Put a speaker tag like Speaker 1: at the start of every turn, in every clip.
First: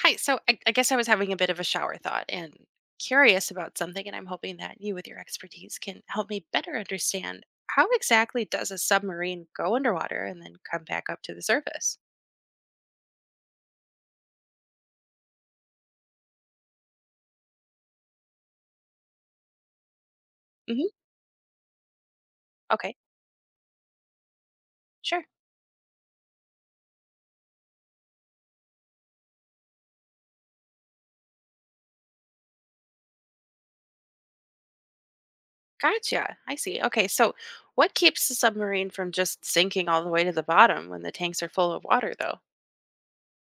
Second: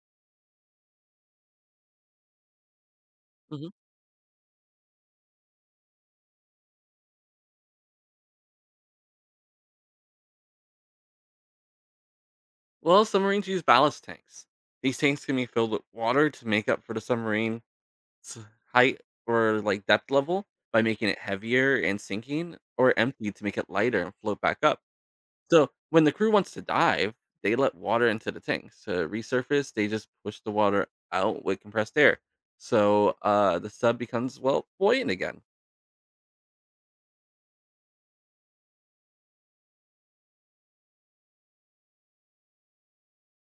Speaker 1: Hi. So I guess I was having a bit of a shower thought and curious
Speaker 2: Mhm.
Speaker 1: about something, and I'm hoping that you, with your expertise, can help me better understand how exactly does a submarine go underwater and then come back up to the surface?
Speaker 2: Well, submarines use ballast tanks. These tanks can be filled with water to make up for the submarine's height or like depth level by
Speaker 1: Hmm.
Speaker 2: making it heavier and sinking, or
Speaker 1: Okay.
Speaker 2: emptied to make it lighter and float back up.
Speaker 1: Sure.
Speaker 2: So when the crew wants to dive, they let water into the tanks to resurface. They just push the water out with compressed air, so the sub becomes well buoyant again.
Speaker 1: Gotcha. I see. Okay. So, what keeps the submarine from just sinking all the way to the bottom when the tanks are full of water, though?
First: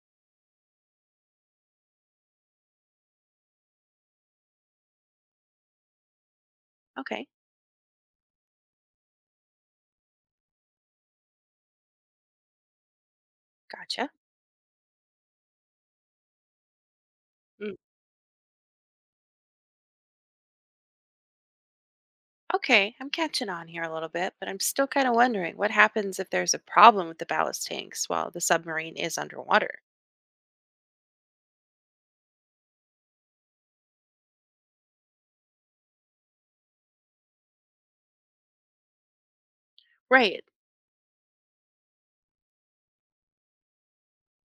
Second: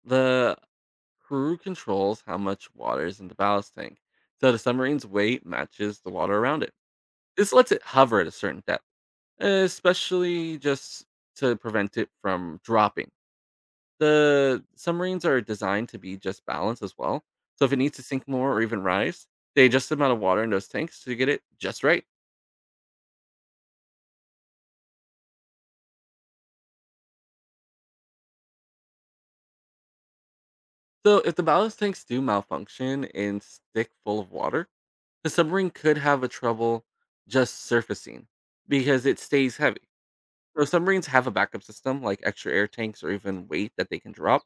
Speaker 2: The crew controls how much water is in the ballast tank, so the submarine's weight matches the water around it.
Speaker 1: Okay.
Speaker 2: This lets it hover at a certain depth, especially just to prevent it from dropping.
Speaker 1: Gotcha.
Speaker 2: The submarines are designed to be just balanced as well. So if
Speaker 1: Mm.
Speaker 2: it needs to sink more or even rise, they adjust the amount of water in those tanks to get it just right.
Speaker 1: Okay, I'm catching on here a little bit, but I'm still kind of wondering what happens if there's a problem with the ballast tanks while the submarine is underwater?
Speaker 2: So if the ballast tanks do malfunction and stick full of water, the submarine could have a trouble just surfacing because it stays heavy.
Speaker 1: Right.
Speaker 2: So submarines have a backup system, like extra air tanks or even weight that they can drop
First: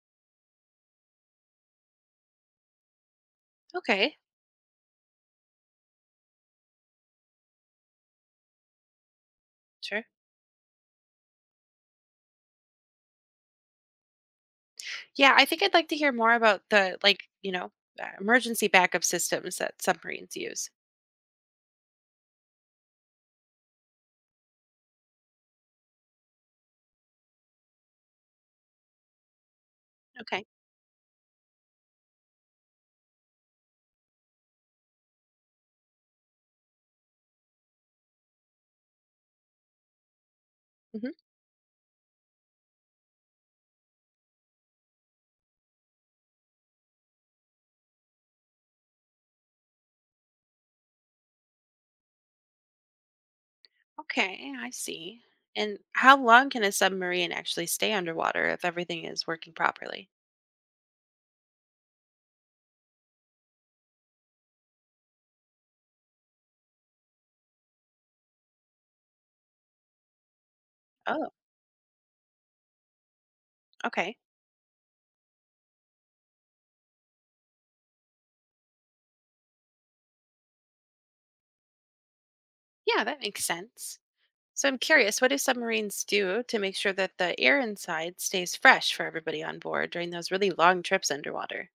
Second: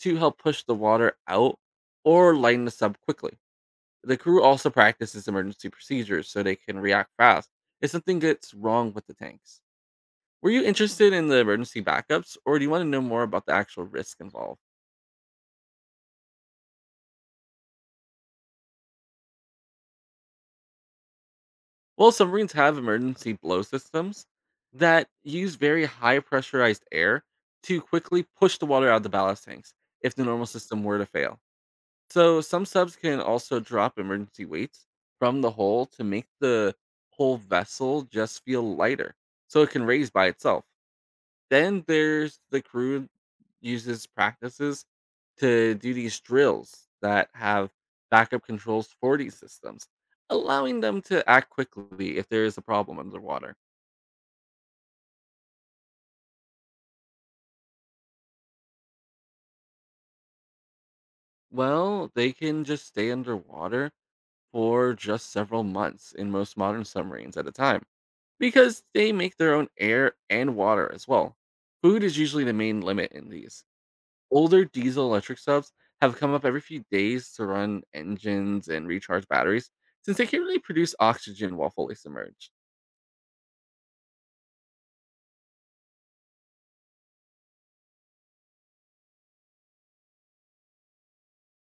Speaker 2: to help push the water out or lighten the sub quickly.
Speaker 1: Okay.
Speaker 2: The crew also practices emergency procedures so they can react fast if something gets wrong with the tanks.
Speaker 1: Sure.
Speaker 2: Were you interested in the emergency backups, or do you want to know more about the actual risk involved?
Speaker 1: Yeah, I think I'd like to hear more about the emergency backup systems that submarines use.
Speaker 2: Well, submarines have emergency blow systems that use very high pressurized air to quickly push the water out of the ballast tanks if the
Speaker 1: Okay.
Speaker 2: normal system were to fail. So some subs can also drop emergency weights from the hull to make the whole vessel just feel lighter, so it can raise by itself.
Speaker 1: Hmm.
Speaker 2: Then there's the crew uses practices to do these drills that have backup controls for these systems, allowing them to act quickly if there is a problem underwater.
Speaker 1: Okay, I see. And how long can a submarine actually stay underwater if everything is working properly?
Speaker 2: Well, they can just stay underwater for just several months in most modern submarines at a time because they make their own air and water as
Speaker 1: Oh,
Speaker 2: well. Food is usually the main limit in these.
Speaker 1: okay.
Speaker 2: Older diesel electric subs have come up every few days to run engines and recharge batteries since they can't really produce oxygen while fully submerged.
Speaker 1: Yeah, that makes sense. So I'm curious, what do submarines do to make sure that the air inside stays fresh for everybody on board during those really long trips underwater?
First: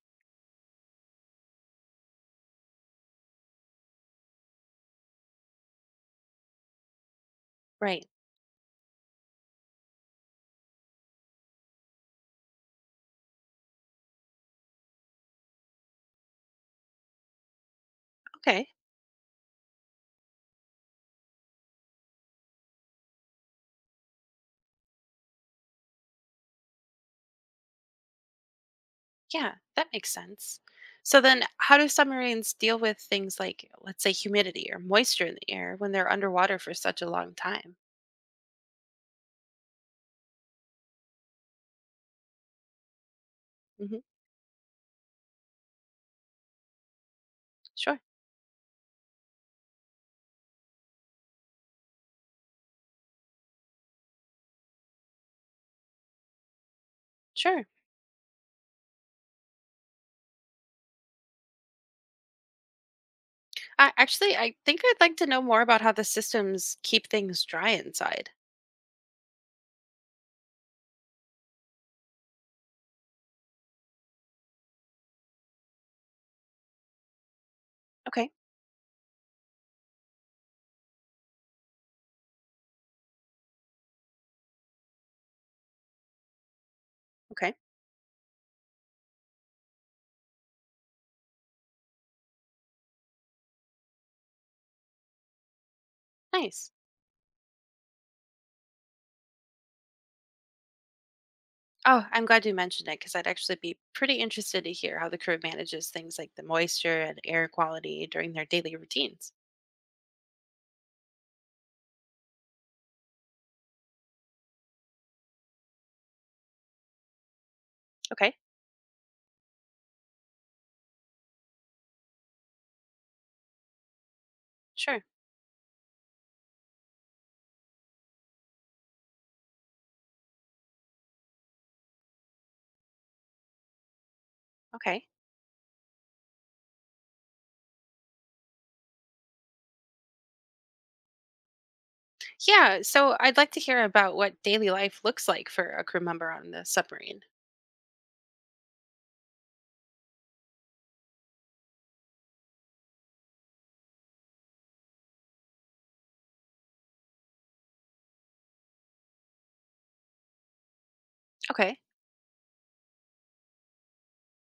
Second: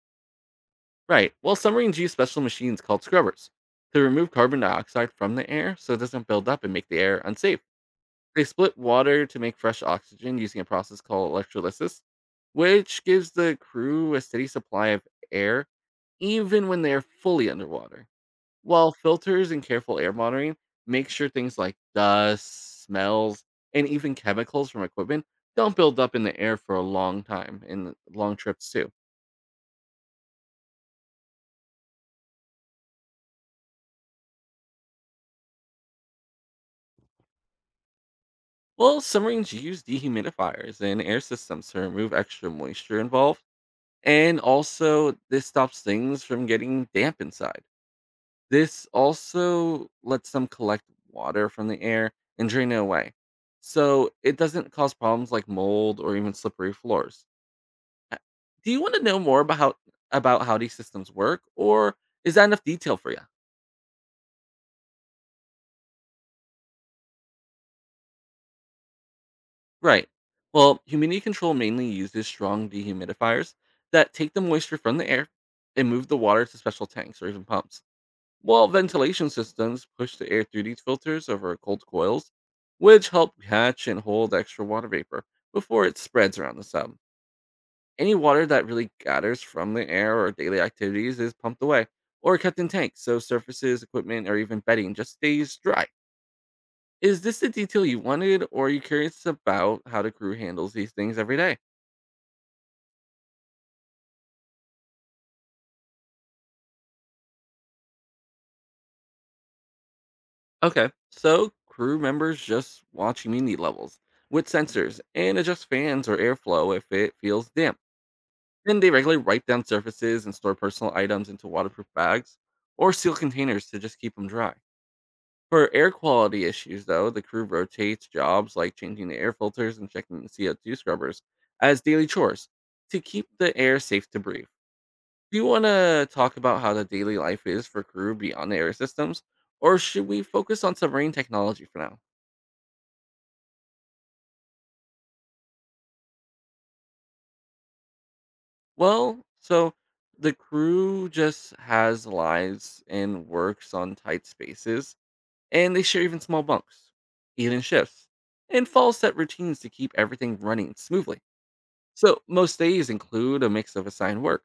Speaker 2: Right, well, submarines use special machines called scrubbers to remove carbon dioxide from the air so it doesn't build up and make the air unsafe.
Speaker 1: Right.
Speaker 2: They split water to make fresh oxygen using a process called electrolysis, which gives the crew a steady supply of air even when they are fully underwater.
Speaker 1: Okay.
Speaker 2: While filters and careful air monitoring make sure things like dust, smells, and even chemicals from equipment don't build up in the air for a long time in long trips too.
Speaker 1: Yeah, that makes sense. So then, how do submarines deal with things like, let's say, humidity or moisture in the air when they're underwater for such a long time?
Speaker 2: Well, submarines use dehumidifiers and air systems to remove extra moisture involved,
Speaker 1: Hmm.
Speaker 2: and also this stops things from getting damp inside.
Speaker 1: Sure,
Speaker 2: This also lets them collect water from the air and drain it away, so it doesn't cause problems like mold or even slippery floors.
Speaker 1: sure.
Speaker 2: Uh, Do you want to know more about about how these systems work, or is that enough detail for you?
Speaker 1: Actually, I think I'd like to know more about how the systems keep things dry inside.
Speaker 2: Right. Well, humidity control mainly uses strong dehumidifiers that take the moisture from the air and move the water to special tanks or even pumps.
Speaker 1: Okay,
Speaker 2: While ventilation systems push the air through these filters over cold coils, which help catch and hold extra water vapor before it spreads around the sub.
Speaker 1: okay,
Speaker 2: Any water that really gathers from the air or daily activities is pumped away or kept in tanks so surfaces, equipment, or even bedding just stays dry.
Speaker 1: nice.
Speaker 2: Is this the detail you wanted, or are you curious about how the crew handles these things every day?
Speaker 1: Oh, I'm glad you mentioned it because I'd actually be pretty interested to hear how the crew manages things like the moisture and air quality during their daily routines.
Speaker 2: Okay, so crew members just watch humidity levels with sensors and adjust fans or airflow if it feels damp.
Speaker 1: Okay,
Speaker 2: Then they regularly wipe down surfaces and store personal items into waterproof bags or seal containers to just keep them dry.
Speaker 1: sure,
Speaker 2: For air quality issues, though, the crew rotates jobs like changing the air filters and checking the CO2 scrubbers as daily chores to keep the air safe to breathe.
Speaker 1: okay.
Speaker 2: Do you want to talk about how the daily life is for crew beyond the air systems, or should we focus on submarine technology for now?
Speaker 1: Yeah, so I'd like to hear about what daily life looks like for a crew member on the submarine.
Speaker 2: Well, so the crew just has lives and works on tight spaces and they share even small bunks, even shifts, and follow set routines to keep everything running smoothly.
Speaker 1: Okay.
Speaker 2: So most days include a mix of assigned work,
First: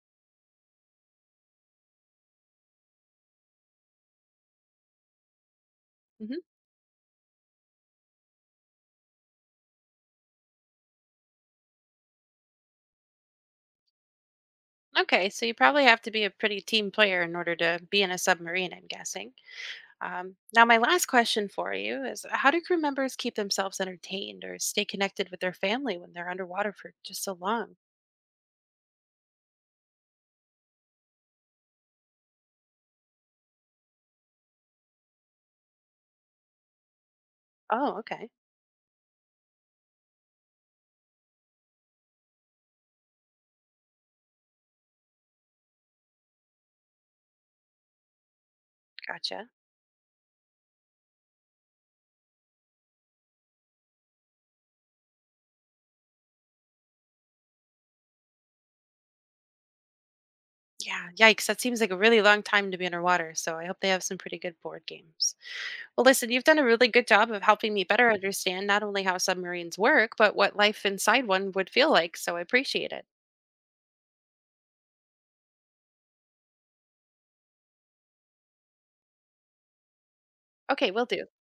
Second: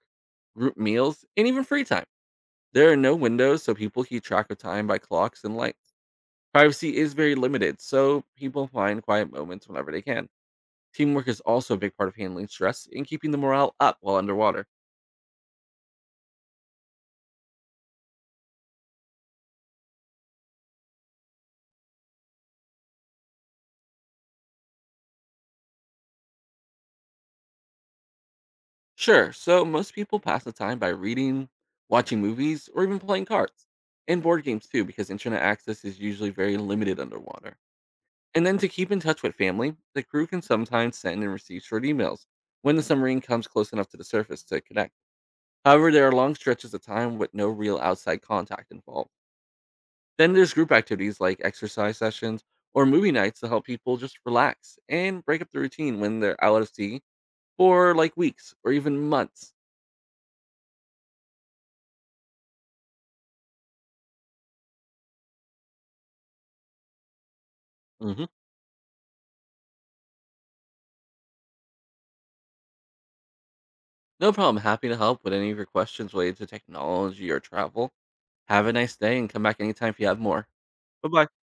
Speaker 2: group meals, and even free time. There are no windows, so people keep track of time by clocks and lights.
Speaker 1: Hmm.
Speaker 2: Privacy is very limited, so people find quiet moments whenever they can. Teamwork is also a big part of handling stress and keeping the morale up while underwater.
Speaker 1: Okay, so you probably have to be a pretty team player in order to be in a submarine, I'm guessing. Now, my last question for you is how do crew members keep themselves entertained or stay connected with their family when they're underwater for just so long?
Speaker 2: Sure. So most people pass the time by reading, watching movies, or even playing cards and board games too, because internet access is usually very limited underwater.
Speaker 1: Oh, okay.
Speaker 2: And then to keep in touch with family, the crew can sometimes send and receive short emails when the submarine comes close enough to the surface to connect. However, there are long stretches of time with no real outside contact involved.
Speaker 1: Gotcha.
Speaker 2: Then there's group activities like exercise sessions or movie nights to help people just relax and break up the routine when they're out at sea for like weeks or even months.
Speaker 1: Yeah, yikes. That seems like a really long time to be underwater, so I hope they have some pretty good board games. Well, listen, you've done a really good job of helping me better
Speaker 2: Hmm.
Speaker 1: understand not only how submarines work, but what life inside one would feel like. So I appreciate it.
Speaker 2: No problem. Happy to help with any of your questions related to technology or travel. Have a nice day and come back anytime if you have more.
Speaker 1: Okay, will
Speaker 2: Bye
Speaker 1: do.
Speaker 2: bye.